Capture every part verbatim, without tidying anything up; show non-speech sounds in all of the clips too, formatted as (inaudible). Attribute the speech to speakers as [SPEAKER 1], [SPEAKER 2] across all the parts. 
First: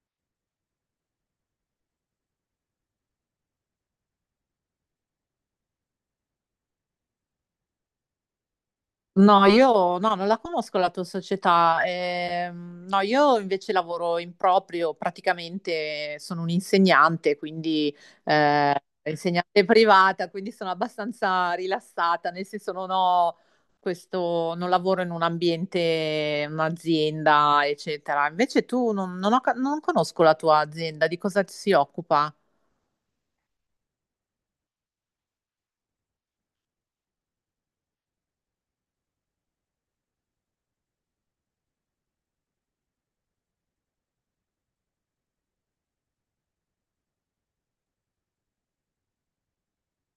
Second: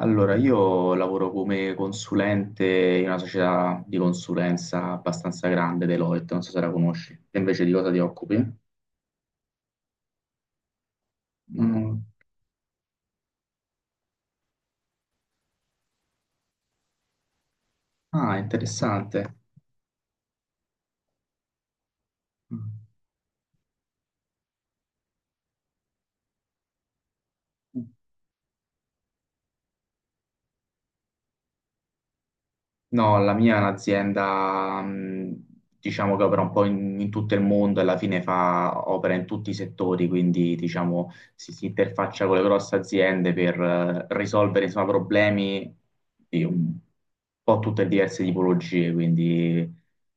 [SPEAKER 1] Allora, io lavoro come consulente in una società di consulenza abbastanza grande, Deloitte, non so se la conosci. Te invece di cosa ti occupi?
[SPEAKER 2] No, io no, non la conosco la tua società.
[SPEAKER 1] Mm.
[SPEAKER 2] Ehm, no, io invece lavoro in proprio, praticamente sono un'insegnante, quindi
[SPEAKER 1] Ah,
[SPEAKER 2] eh,
[SPEAKER 1] interessante.
[SPEAKER 2] insegnante privata, quindi sono abbastanza rilassata, nel senso non ho questo, non lavoro in un ambiente, un'azienda,
[SPEAKER 1] Mm.
[SPEAKER 2] eccetera. Invece tu non, non ho ca- non conosco la tua azienda, di cosa si occupa?
[SPEAKER 1] No, la mia è un'azienda, mh, diciamo che opera un po' in, in tutto il mondo e alla fine fa, opera in tutti i settori, quindi diciamo si, si interfaccia con le grosse aziende per eh, risolvere insomma, problemi di un po' tutte diverse tipologie, quindi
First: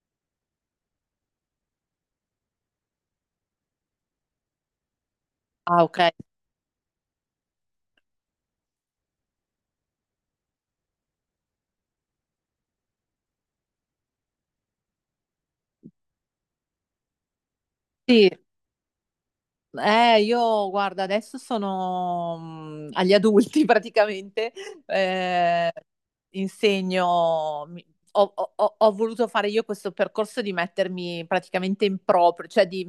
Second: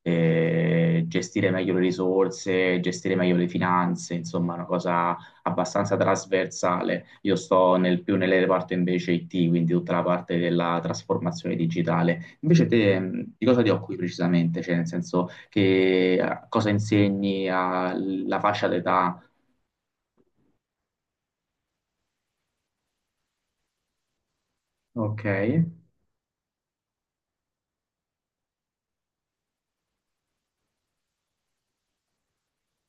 [SPEAKER 1] eh, gestire meglio le risorse, gestire meglio le finanze, insomma, una cosa
[SPEAKER 2] Ah,
[SPEAKER 1] abbastanza
[SPEAKER 2] ok.
[SPEAKER 1] trasversale. Io sto nel, più nel reparto invece I T, quindi tutta la parte della trasformazione digitale. Invece te, mh, di cosa ti occupi precisamente? Cioè, nel senso che eh, cosa insegni
[SPEAKER 2] Sì.
[SPEAKER 1] alla fascia d'età?
[SPEAKER 2] Eh, io guarda, adesso sono mm, agli adulti (laughs) praticamente,
[SPEAKER 1] Ok. E
[SPEAKER 2] eh, insegno, mi- ho, ho- ho- ho voluto fare io questo percorso di mettermi praticamente in proprio, cioè di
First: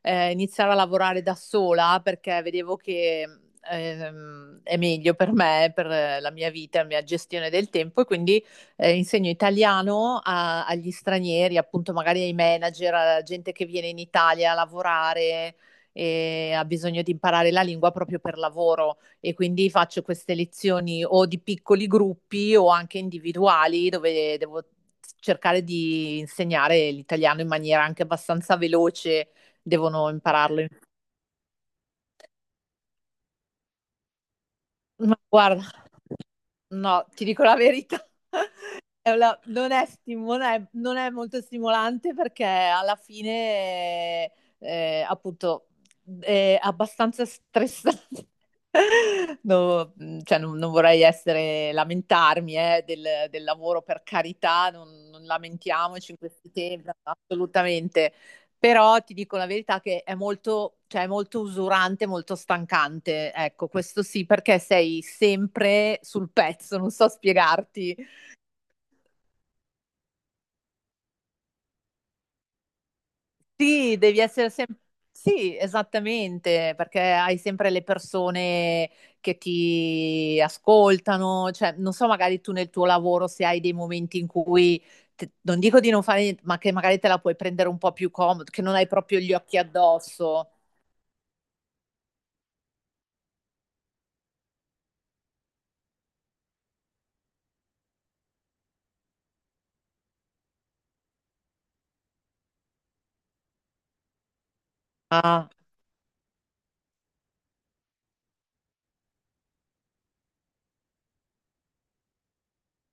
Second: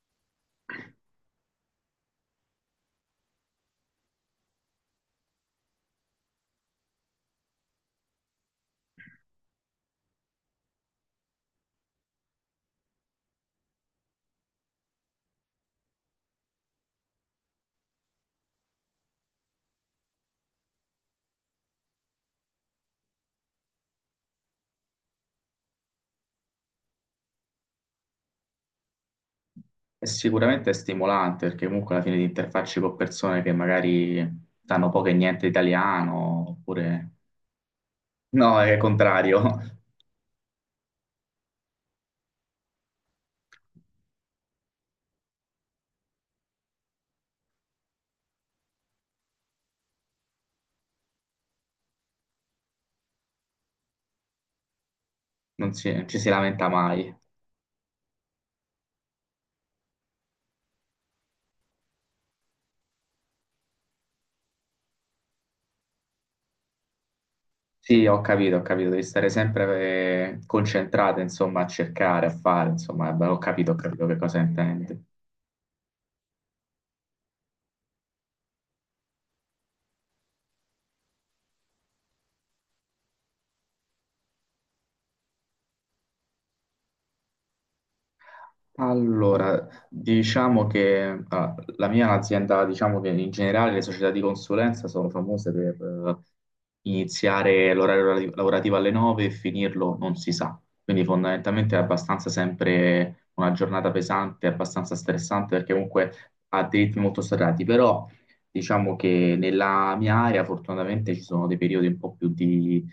[SPEAKER 2] eh, iniziare a lavorare da sola perché vedevo che ehm, è meglio per me, per eh, la mia vita, la mia gestione del tempo e quindi eh, insegno italiano a- agli stranieri, appunto magari ai manager, alla gente che viene in Italia a lavorare e ha bisogno di imparare la lingua proprio per lavoro e quindi faccio queste lezioni o di piccoli gruppi o anche individuali dove devo cercare di insegnare l'italiano in maniera anche abbastanza veloce, devono impararlo. in-
[SPEAKER 1] sicuramente è stimolante perché comunque alla fine ti interfacci con persone che magari sanno poco e
[SPEAKER 2] Ma
[SPEAKER 1] niente
[SPEAKER 2] guarda,
[SPEAKER 1] italiano,
[SPEAKER 2] no,
[SPEAKER 1] oppure
[SPEAKER 2] ti dico la verità. (laughs)
[SPEAKER 1] no, è il
[SPEAKER 2] È una-
[SPEAKER 1] contrario.
[SPEAKER 2] non è stimo- non è- non è molto stimolante perché alla fine, eh, appunto, è abbastanza stressante. (laughs) No, mh, cioè, non, non vorrei essere, lamentarmi, eh, del, del lavoro, per carità, non, non
[SPEAKER 1] (laughs) Non si- non
[SPEAKER 2] lamentiamoci in
[SPEAKER 1] ci si
[SPEAKER 2] questi
[SPEAKER 1] lamenta
[SPEAKER 2] tempi,
[SPEAKER 1] mai.
[SPEAKER 2] assolutamente. Però ti dico la verità che è molto, cioè, è molto usurante, molto stancante. Ecco, questo sì, perché sei sempre sul pezzo, non so spiegarti.
[SPEAKER 1] Sì, ho capito, ho capito, devi stare sempre eh, concentrato, insomma, a cercare, a fare, insomma, ho capito, ho
[SPEAKER 2] Sì,
[SPEAKER 1] capito che
[SPEAKER 2] devi
[SPEAKER 1] cosa
[SPEAKER 2] essere sempre...
[SPEAKER 1] intendi.
[SPEAKER 2] Sì, esattamente, perché hai sempre le persone che ti ascoltano, cioè non so, magari tu nel tuo lavoro se hai dei momenti in cui, te- non dico di non fare niente, ma che magari te la puoi prendere un po' più comodo, che non hai proprio gli occhi
[SPEAKER 1] Allora,
[SPEAKER 2] addosso.
[SPEAKER 1] diciamo che ah, la mia è un'azienda, diciamo che in generale le società di consulenza sono famose per eh, iniziare l'orario lavorati- lavorativo alle nove e finirlo non si sa. Quindi fondamentalmente è abbastanza sempre una giornata pesante, abbastanza
[SPEAKER 2] Ah,
[SPEAKER 1] stressante perché comunque ha dei ritmi molto serrati, però diciamo che nella mia area fortunatamente ci sono dei periodi un po' più di,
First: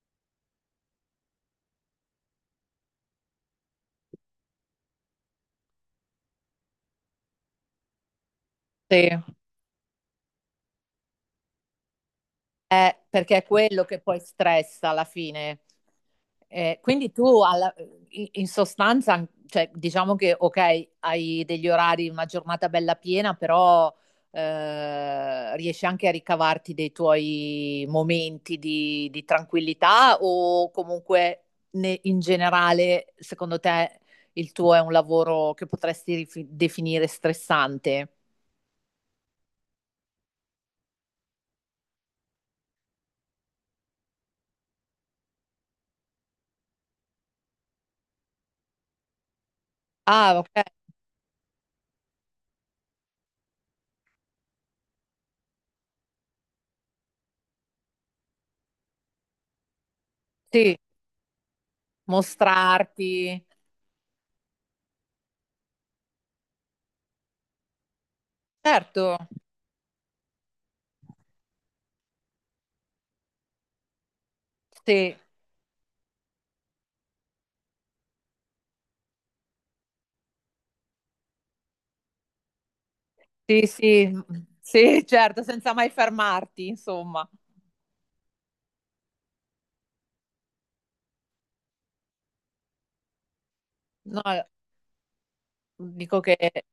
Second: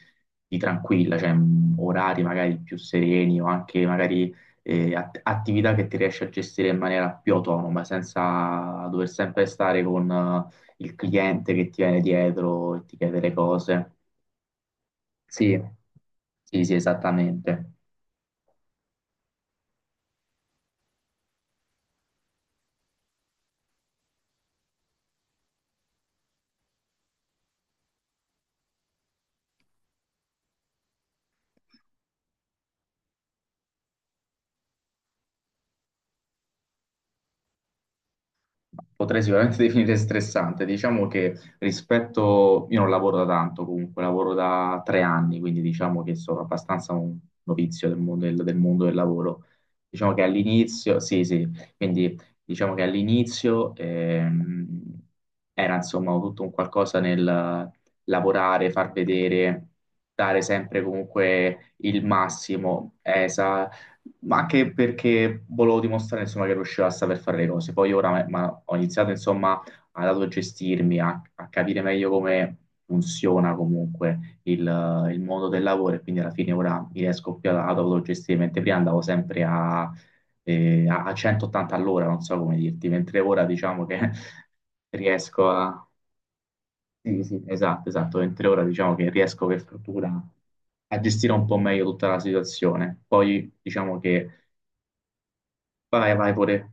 [SPEAKER 1] di tranquilla, cioè mh, orari magari più sereni o anche magari eh, att- attività che ti riesci a gestire in maniera più autonoma, senza dover
[SPEAKER 2] sì.
[SPEAKER 1] sempre stare con eh, il cliente che ti viene dietro e
[SPEAKER 2] Eh,
[SPEAKER 1] ti chiede le
[SPEAKER 2] perché è quello
[SPEAKER 1] cose.
[SPEAKER 2] che poi stressa alla
[SPEAKER 1] Sì,
[SPEAKER 2] fine.
[SPEAKER 1] sì, sì,
[SPEAKER 2] Eh, quindi tu
[SPEAKER 1] esattamente.
[SPEAKER 2] alla- in in sostanza, cioè, diciamo che ok, hai degli orari, una giornata bella piena, però eh, riesci anche a ricavarti dei tuoi momenti di, di tranquillità o comunque ne- in generale, secondo te, il tuo è un lavoro che potresti rifi- definire stressante?
[SPEAKER 1] Potrei sicuramente (laughs) definire stressante. Diciamo che rispetto, io non lavoro da tanto comunque, lavoro da tre anni, quindi diciamo che sono abbastanza un novizio del mondo del, del mondo del lavoro. Diciamo che
[SPEAKER 2] Ah, ok,
[SPEAKER 1] all'inizio, sì, sì, quindi diciamo che all'inizio ehm, era insomma tutto un qualcosa nel lavorare, far vedere, dare
[SPEAKER 2] sì,
[SPEAKER 1] sempre comunque il massimo.
[SPEAKER 2] mostrarti.
[SPEAKER 1] Esa, ma anche perché volevo dimostrare insomma, che riuscivo a saper fare le cose. Poi ora ma- ma ho
[SPEAKER 2] Certo,
[SPEAKER 1] iniziato insomma ad autogestirmi, a, a capire meglio come funziona comunque il, eh,
[SPEAKER 2] sì.
[SPEAKER 1] il mondo del lavoro e quindi alla fine ora mi riesco più ad ad autogestire, mentre prima andavo sempre a, eh, a a centottanta all'ora, non so come dirti, mentre ora
[SPEAKER 2] Sì,
[SPEAKER 1] diciamo che
[SPEAKER 2] sì,
[SPEAKER 1] (laughs)
[SPEAKER 2] sì, certo,
[SPEAKER 1] riesco
[SPEAKER 2] senza
[SPEAKER 1] a...
[SPEAKER 2] mai fermarti,
[SPEAKER 1] Sì,
[SPEAKER 2] insomma.
[SPEAKER 1] sì, esatto, esatto, mentre ora diciamo che riesco per fortuna a gestire un po' meglio tutta la situazione. Poi diciamo
[SPEAKER 2] No,
[SPEAKER 1] che Vai,
[SPEAKER 2] dico
[SPEAKER 1] vai
[SPEAKER 2] che
[SPEAKER 1] pure.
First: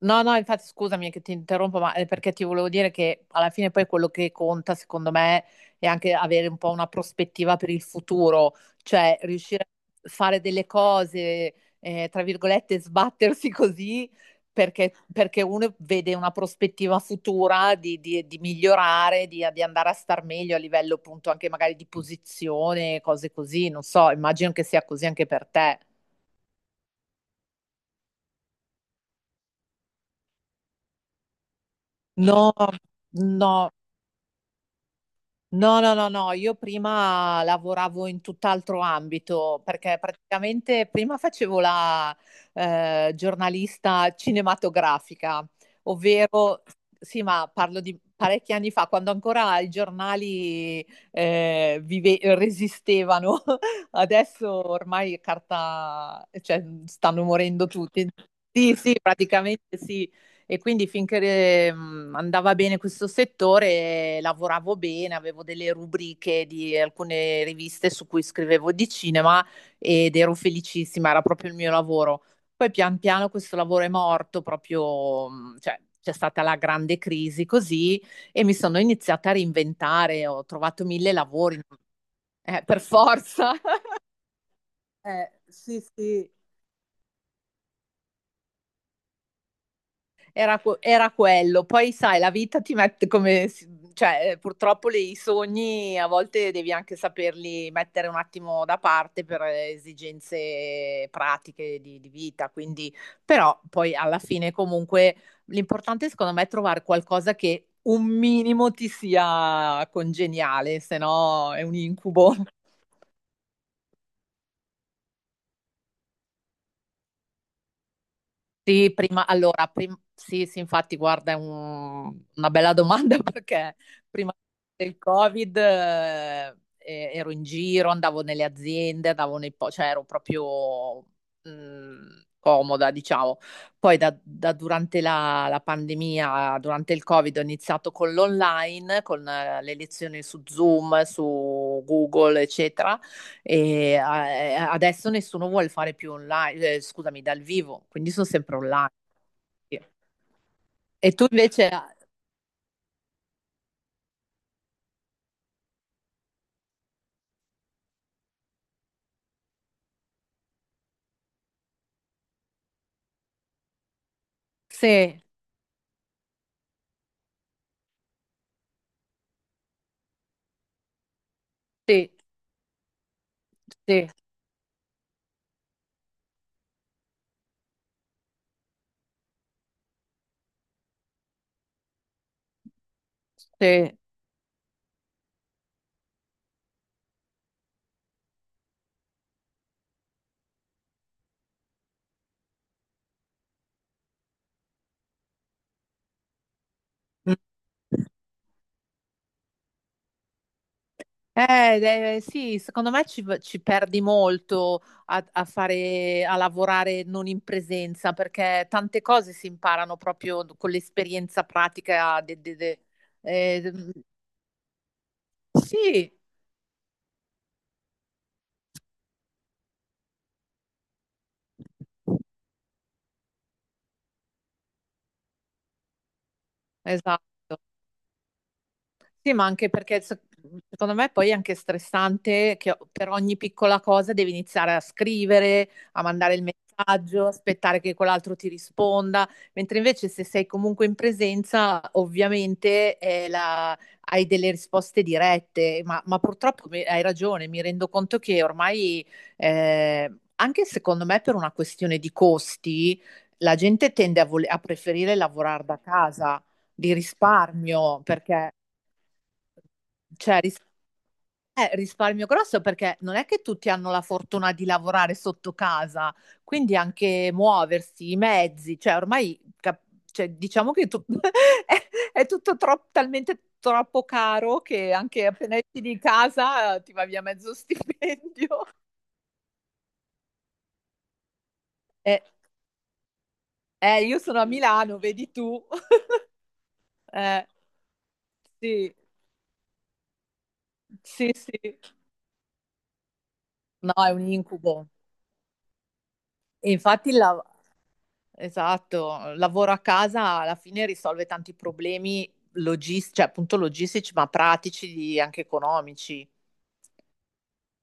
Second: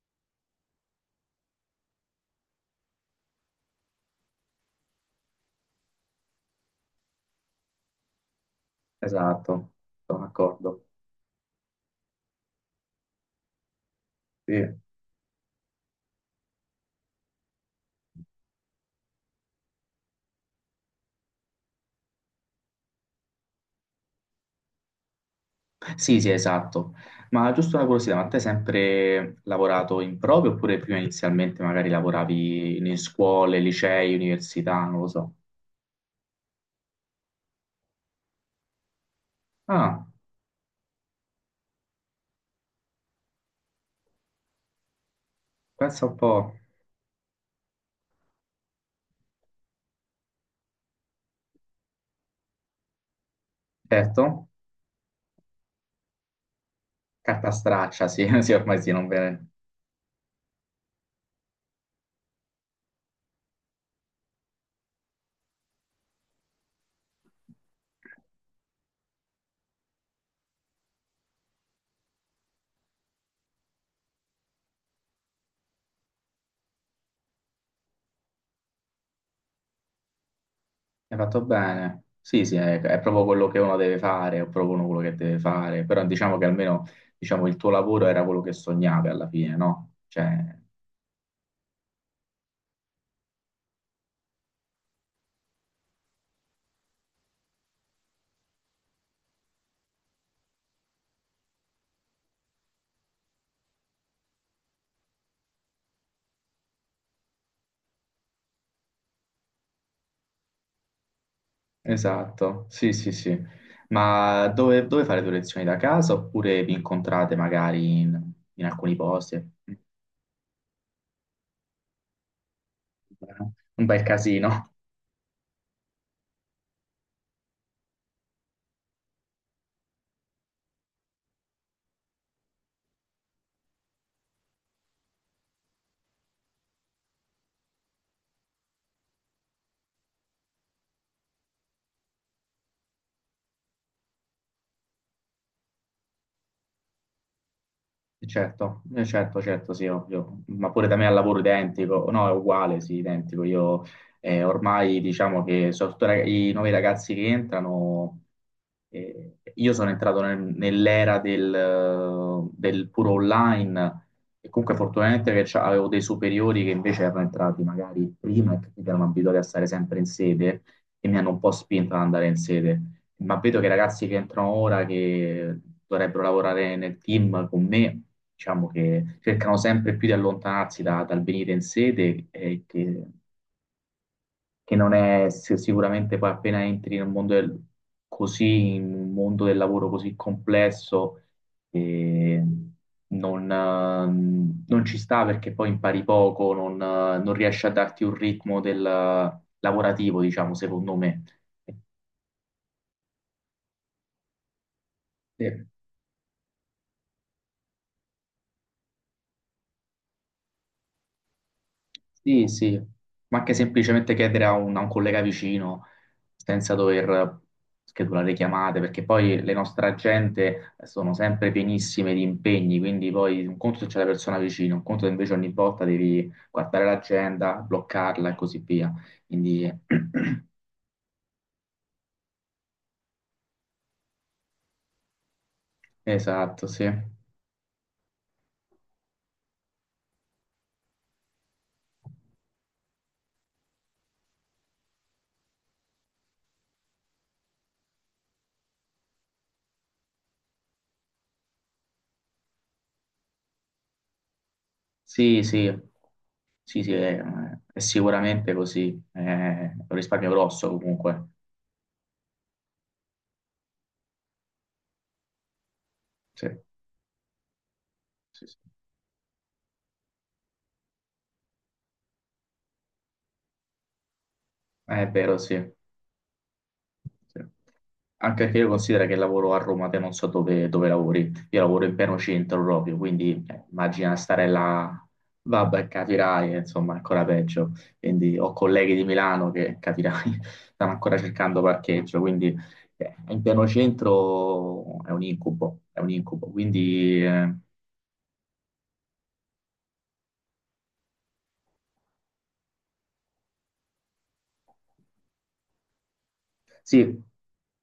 [SPEAKER 2] no, no, infatti scusami che ti interrompo, ma è perché ti volevo dire che alla fine poi quello che conta, secondo me, è anche avere un po' una prospettiva per il futuro, cioè riuscire
[SPEAKER 1] Esatto,
[SPEAKER 2] a
[SPEAKER 1] sono
[SPEAKER 2] fare delle
[SPEAKER 1] d'accordo.
[SPEAKER 2] cose, eh, tra virgolette, sbattersi (laughs) così,
[SPEAKER 1] Sì.
[SPEAKER 2] perché, perché uno vede una prospettiva futura di, di- di migliorare, di, di andare a star meglio a livello appunto anche magari di posizione, cose così, non so, immagino che sia così anche per te.
[SPEAKER 1] Sì, sì, esatto. Ma giusto una curiosità, ma te hai sempre lavorato in proprio oppure prima inizialmente magari
[SPEAKER 2] No,
[SPEAKER 1] lavoravi in
[SPEAKER 2] no,
[SPEAKER 1] scuole, licei, università, non lo so.
[SPEAKER 2] no, no, no, no, io prima lavoravo in tutt'altro ambito perché
[SPEAKER 1] Ah,
[SPEAKER 2] praticamente prima facevo la eh, giornalista cinematografica,
[SPEAKER 1] pensa un po'.
[SPEAKER 2] ovvero, sì, ma parlo di parecchi anni fa, quando ancora i giornali eh, vive- resistevano. (laughs)
[SPEAKER 1] Certo,
[SPEAKER 2] Adesso ormai carta, cioè, stanno
[SPEAKER 1] carta
[SPEAKER 2] morendo tutti.
[SPEAKER 1] straccia, sì, (laughs) sì,
[SPEAKER 2] Sì,
[SPEAKER 1] ormai sì,
[SPEAKER 2] sì,
[SPEAKER 1] non bene.
[SPEAKER 2] praticamente sì. E quindi finché eh, mh, andava bene questo settore, eh, lavoravo bene, avevo delle rubriche di alcune riviste su cui scrivevo di cinema ed ero felicissima, era proprio il mio lavoro. Poi pian piano questo lavoro è morto, proprio, mh, cioè, c'è stata la grande crisi così e mi sono iniziata a reinventare, ho trovato mille
[SPEAKER 1] Hai fatto
[SPEAKER 2] lavori,
[SPEAKER 1] bene. Sì, sì,
[SPEAKER 2] eh,
[SPEAKER 1] è,
[SPEAKER 2] per
[SPEAKER 1] è proprio quello
[SPEAKER 2] forza.
[SPEAKER 1] che uno deve
[SPEAKER 2] (laughs)
[SPEAKER 1] fare, è proprio uno quello che
[SPEAKER 2] Eh,
[SPEAKER 1] deve
[SPEAKER 2] sì,
[SPEAKER 1] fare, però
[SPEAKER 2] sì.
[SPEAKER 1] diciamo che almeno diciamo, il tuo lavoro era quello che sognavi alla fine, no? Cioè,
[SPEAKER 2] Era, que- era quello. Poi, sai, la vita ti mette come... si- Cioè, eh, purtroppo le- i sogni a volte devi anche saperli mettere un attimo da parte per eh, esigenze pratiche di, di vita. Quindi, però, poi alla fine, comunque, l'importante secondo me è trovare qualcosa che un minimo ti sia congeniale, se no è un incubo.
[SPEAKER 1] esatto, sì, sì, sì. Ma dove, dove fare le tue lezioni da casa oppure vi incontrate magari in, in
[SPEAKER 2] Sì,
[SPEAKER 1] alcuni
[SPEAKER 2] prima,
[SPEAKER 1] posti?
[SPEAKER 2] allora, prim- sì, sì, infatti, guarda, è un- una bella domanda (laughs) perché
[SPEAKER 1] Un bel
[SPEAKER 2] prima
[SPEAKER 1] casino.
[SPEAKER 2] del Covid eh, eh, ero in giro, andavo nelle aziende, andavo nei po- cioè ero proprio mh, comoda, diciamo. Poi da, da durante la, la pandemia, durante il Covid, ho iniziato con l'online, con eh, le lezioni su Zoom, su Google, eccetera. E eh, adesso nessuno vuole fare più online, eh, scusami, dal vivo, quindi sono sempre
[SPEAKER 1] Certo,
[SPEAKER 2] online.
[SPEAKER 1] eh, certo, certo,
[SPEAKER 2] Sì.
[SPEAKER 1] sì, ovvio, ma pure da me
[SPEAKER 2] E
[SPEAKER 1] al
[SPEAKER 2] tu
[SPEAKER 1] lavoro
[SPEAKER 2] invece, ah,
[SPEAKER 1] identico, no, è uguale, sì, identico. Io, eh, ormai diciamo che soprattutto i rag- i nuovi ragazzi che entrano. Eh, io sono entrato nel- nell'era del, eh, del puro online e comunque
[SPEAKER 2] sì,
[SPEAKER 1] fortunatamente che c'ha- avevo dei superiori che invece erano entrati magari prima e che quindi erano abituati a stare sempre in sede e mi hanno un po' spinto ad
[SPEAKER 2] sì,
[SPEAKER 1] andare in sede, ma vedo che i ragazzi
[SPEAKER 2] sì,
[SPEAKER 1] che entrano ora, che dovrebbero lavorare nel team con me, diciamo che cercano sempre più di allontanarsi da- dal venire in sede, e che,
[SPEAKER 2] sì.
[SPEAKER 1] che non è si- sicuramente poi appena entri nel mondo del, così, in un mondo del lavoro così complesso, eh, non, eh, non ci sta perché poi impari poco, non, eh, non
[SPEAKER 2] Mm.
[SPEAKER 1] riesci a darti un ritmo del lavorativo, diciamo, secondo me.
[SPEAKER 2] Eh, eh, sì, secondo me ci, ci perdi molto a, a
[SPEAKER 1] Eh,
[SPEAKER 2] fare, a lavorare non in presenza, perché tante cose si imparano proprio con l'esperienza pratica. de-
[SPEAKER 1] Sì,
[SPEAKER 2] de-
[SPEAKER 1] sì,
[SPEAKER 2] de-
[SPEAKER 1] ma anche
[SPEAKER 2] eh,
[SPEAKER 1] semplicemente chiedere a un, a un collega vicino
[SPEAKER 2] sì,
[SPEAKER 1] senza dover schedulare chiamate, perché poi le nostre agende sono sempre pienissime di impegni, quindi poi un conto se c'è la persona vicino, un conto se invece ogni volta devi guardare
[SPEAKER 2] esatto.
[SPEAKER 1] l'agenda, bloccarla e così via.
[SPEAKER 2] Sì, ma anche
[SPEAKER 1] Quindi,
[SPEAKER 2] perché se- secondo me poi è anche stressante che per ogni piccola cosa devi iniziare a scrivere, a mandare il
[SPEAKER 1] esatto, sì.
[SPEAKER 2] messaggio, aspettare che quell'altro ti risponda, mentre invece se sei comunque in presenza, ovviamente è la- hai delle risposte dirette, ma, ma purtroppo mi- hai ragione, mi rendo conto che ormai, eh, anche secondo me per una questione di costi, la gente tende a, vole- a preferire
[SPEAKER 1] Sì,
[SPEAKER 2] lavorare
[SPEAKER 1] sì,
[SPEAKER 2] da casa
[SPEAKER 1] sì, sì,
[SPEAKER 2] di
[SPEAKER 1] è, è
[SPEAKER 2] risparmio perché
[SPEAKER 1] sicuramente così, è un risparmio
[SPEAKER 2] cioè, ris-
[SPEAKER 1] grosso comunque.
[SPEAKER 2] eh, risparmio grosso perché non è che tutti hanno la fortuna di lavorare sotto casa,
[SPEAKER 1] Sì,
[SPEAKER 2] quindi anche muoversi, i
[SPEAKER 1] sì, sì.
[SPEAKER 2] mezzi, cioè ormai cap- cioè, diciamo che tu- (laughs) è, è tutto tro- talmente troppo caro che
[SPEAKER 1] È
[SPEAKER 2] anche
[SPEAKER 1] vero, sì.
[SPEAKER 2] appena esci di casa eh, ti va via
[SPEAKER 1] Sì.
[SPEAKER 2] mezzo (laughs)
[SPEAKER 1] Anche
[SPEAKER 2] stipendio.
[SPEAKER 1] perché io considero che lavoro a Roma, te non so dove, dove lavori, io lavoro in pieno
[SPEAKER 2] Eh,
[SPEAKER 1] centro proprio, quindi eh,
[SPEAKER 2] eh,
[SPEAKER 1] immagina
[SPEAKER 2] io sono a
[SPEAKER 1] stare
[SPEAKER 2] Milano,
[SPEAKER 1] là,
[SPEAKER 2] vedi tu.
[SPEAKER 1] vabbè,
[SPEAKER 2] (laughs)
[SPEAKER 1] capirai, eh, insomma, è ancora
[SPEAKER 2] Eh,
[SPEAKER 1] peggio. Quindi ho
[SPEAKER 2] sì,
[SPEAKER 1] colleghi di Milano che, capirai, (laughs) stanno ancora
[SPEAKER 2] sì, sì.
[SPEAKER 1] cercando parcheggio, quindi eh, in pieno
[SPEAKER 2] No, è un incubo.
[SPEAKER 1] centro è un incubo, è un incubo.
[SPEAKER 2] E infatti il,
[SPEAKER 1] Quindi
[SPEAKER 2] la-
[SPEAKER 1] eh,
[SPEAKER 2] esatto, il lavoro a casa alla fine risolve tanti problemi logis- cioè, appunto logistici, ma pratici, di- anche economici.
[SPEAKER 1] sì,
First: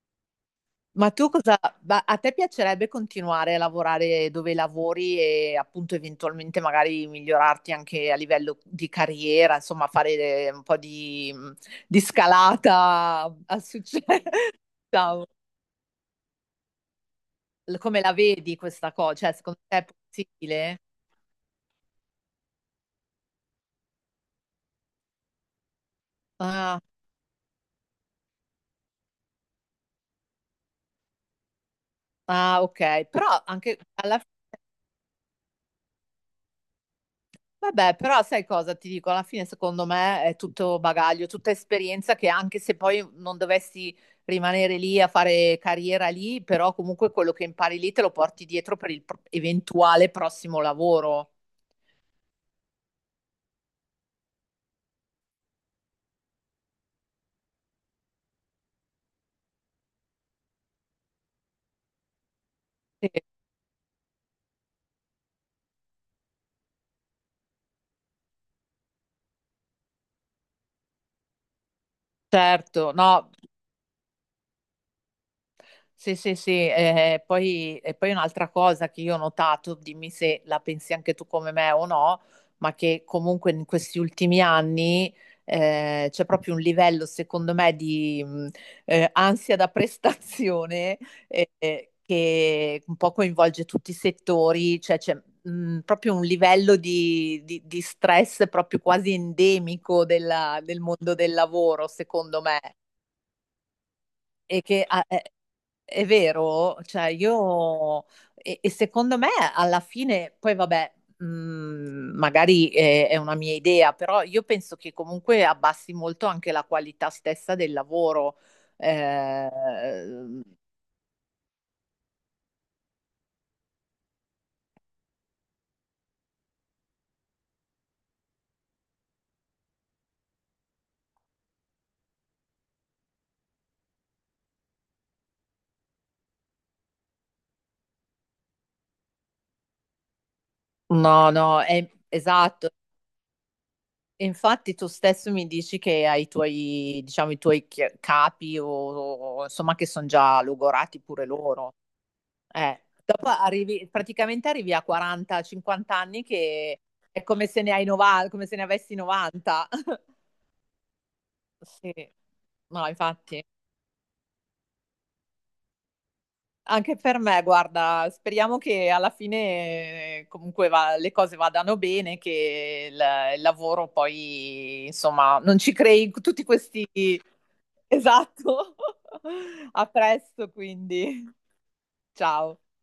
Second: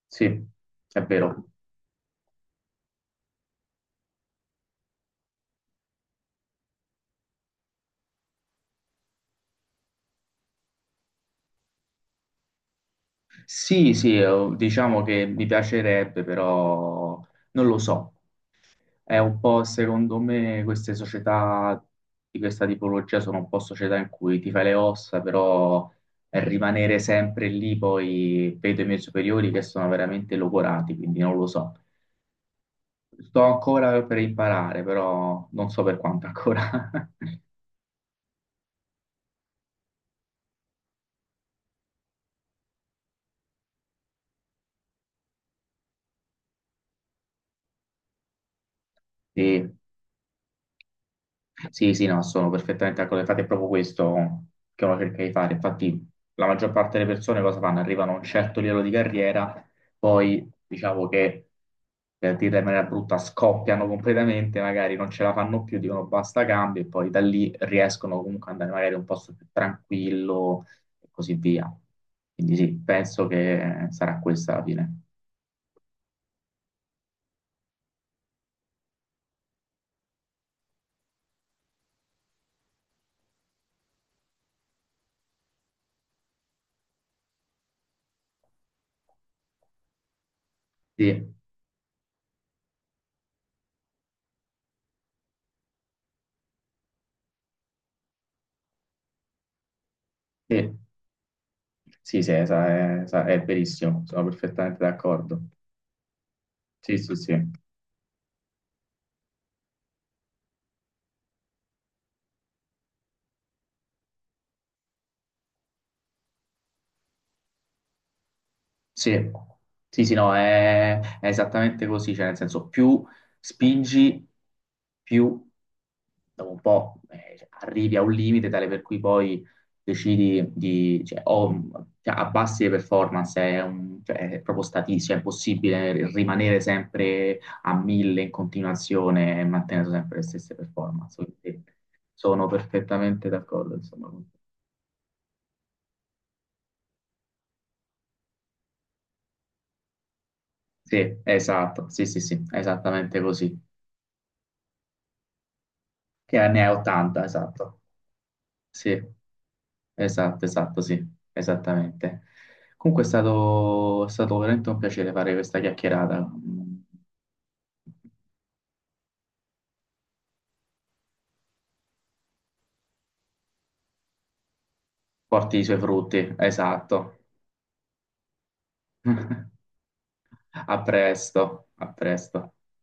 [SPEAKER 1] sì, è
[SPEAKER 2] Ma tu
[SPEAKER 1] vero.
[SPEAKER 2] cosa, ma a te piacerebbe continuare a lavorare dove lavori e appunto eventualmente magari migliorarti anche a livello di carriera, insomma, fare eh, un po' di, mhmm, di scalata al
[SPEAKER 1] Sì,
[SPEAKER 2] successo?
[SPEAKER 1] sì, eh,
[SPEAKER 2] (laughs)
[SPEAKER 1] diciamo che
[SPEAKER 2] Ciao.
[SPEAKER 1] mi piacerebbe, però non lo
[SPEAKER 2] Come la
[SPEAKER 1] so.
[SPEAKER 2] vedi questa cosa?
[SPEAKER 1] È
[SPEAKER 2] Cioè,
[SPEAKER 1] un
[SPEAKER 2] secondo
[SPEAKER 1] po',
[SPEAKER 2] te è
[SPEAKER 1] secondo me,
[SPEAKER 2] possibile?
[SPEAKER 1] queste società di questa tipologia sono un po' società in cui ti fai le ossa, però
[SPEAKER 2] Ah,
[SPEAKER 1] rimanere sempre lì, poi vedo i miei superiori che sono veramente logorati, quindi non lo so.
[SPEAKER 2] ah, ok,
[SPEAKER 1] Sto
[SPEAKER 2] però anche
[SPEAKER 1] ancora per
[SPEAKER 2] alla.
[SPEAKER 1] imparare, però non so per quanto ancora. (laughs)
[SPEAKER 2] Vabbè, però sai cosa ti dico? Alla fine, secondo me, è tutto bagaglio, tutta esperienza che anche se poi non dovessi rimanere lì a fare carriera lì, però comunque quello che impari lì te lo porti dietro per il pro-
[SPEAKER 1] Sì.
[SPEAKER 2] eventuale prossimo lavoro.
[SPEAKER 1] Sì, sì, no, sono perfettamente d'accordo. Infatti è proprio questo che uno cerca di fare. Infatti la maggior parte delle persone cosa fanno? Arrivano a un certo livello di carriera, poi diciamo che, per dirla in maniera brutta,
[SPEAKER 2] Sì,
[SPEAKER 1] scoppiano completamente, magari non ce la fanno più, dicono basta cambio e poi da lì riescono comunque ad andare magari in un posto più tranquillo e così via. Quindi sì,
[SPEAKER 2] certo,
[SPEAKER 1] penso
[SPEAKER 2] no.
[SPEAKER 1] che sarà questa la fine.
[SPEAKER 2] Sì, sì, sì, eh, eh, poi, e poi un'altra cosa che io ho notato, dimmi se la pensi anche tu come me o no, ma che comunque in questi ultimi anni eh, c'è proprio un livello, secondo me, di mh, eh, ansia da (laughs) prestazione
[SPEAKER 1] Sì,
[SPEAKER 2] eh, eh, che un po' coinvolge tutti i settori, cioè c'è mh, proprio un livello di, di- di stress proprio quasi endemico della-
[SPEAKER 1] sì,
[SPEAKER 2] del mondo del lavoro,
[SPEAKER 1] sì, sì,
[SPEAKER 2] secondo me.
[SPEAKER 1] esa- è, esa- è verissimo, sono
[SPEAKER 2] E
[SPEAKER 1] perfettamente
[SPEAKER 2] che, ah, eh,
[SPEAKER 1] d'accordo.
[SPEAKER 2] è vero,
[SPEAKER 1] Sì,
[SPEAKER 2] cioè
[SPEAKER 1] sì, sì.
[SPEAKER 2] io e, e secondo me alla fine, poi vabbè, mh, magari è, è una mia idea, però io penso che comunque abbassi molto anche la qualità stessa del lavoro.
[SPEAKER 1] Sì,
[SPEAKER 2] Eh,
[SPEAKER 1] sì, sì, no, è, è esattamente così, cioè nel senso più spingi, più dopo un po' eh, cioè, arrivi a un limite tale per cui poi decidi di, cioè, o- cioè, abbassi le performance, è, un- cioè, è proprio statistico, è impossibile rimanere sempre a mille in continuazione e mantenere sempre le stesse performance,
[SPEAKER 2] no, no,
[SPEAKER 1] quindi
[SPEAKER 2] è,
[SPEAKER 1] sono
[SPEAKER 2] esatto.
[SPEAKER 1] perfettamente d'accordo, insomma, con te.
[SPEAKER 2] Infatti tu stesso mi dici che hai i tuoi, diciamo, i tuoi chi- capi o, o, insomma, che sono già logorati
[SPEAKER 1] Sì,
[SPEAKER 2] pure loro.
[SPEAKER 1] esatto, sì, sì, sì,
[SPEAKER 2] Eh,
[SPEAKER 1] esattamente
[SPEAKER 2] dopo
[SPEAKER 1] così,
[SPEAKER 2] arrivi, praticamente arrivi a quaranta, cinquanta anni
[SPEAKER 1] che ne è
[SPEAKER 2] che è
[SPEAKER 1] ottanta,
[SPEAKER 2] come se ne
[SPEAKER 1] esatto.
[SPEAKER 2] hai novanta, come se ne avessi
[SPEAKER 1] Sì,
[SPEAKER 2] novanta. (laughs)
[SPEAKER 1] esatto, esatto, sì,
[SPEAKER 2] Sì,
[SPEAKER 1] esattamente.
[SPEAKER 2] no,
[SPEAKER 1] Comunque è
[SPEAKER 2] infatti.
[SPEAKER 1] stato, è stato veramente un piacere fare questa chiacchierata. Mm.
[SPEAKER 2] Anche per me, guarda, speriamo che alla fine eh, comunque va- le cose vadano bene, che il, il lavoro poi, insomma,
[SPEAKER 1] Porti
[SPEAKER 2] non
[SPEAKER 1] i
[SPEAKER 2] ci
[SPEAKER 1] suoi
[SPEAKER 2] crei
[SPEAKER 1] frutti,
[SPEAKER 2] tutti questi...
[SPEAKER 1] esatto.
[SPEAKER 2] Esatto.
[SPEAKER 1] (laughs)
[SPEAKER 2] (laughs) A presto,
[SPEAKER 1] A
[SPEAKER 2] quindi.
[SPEAKER 1] presto, a presto.
[SPEAKER 2] Ciao.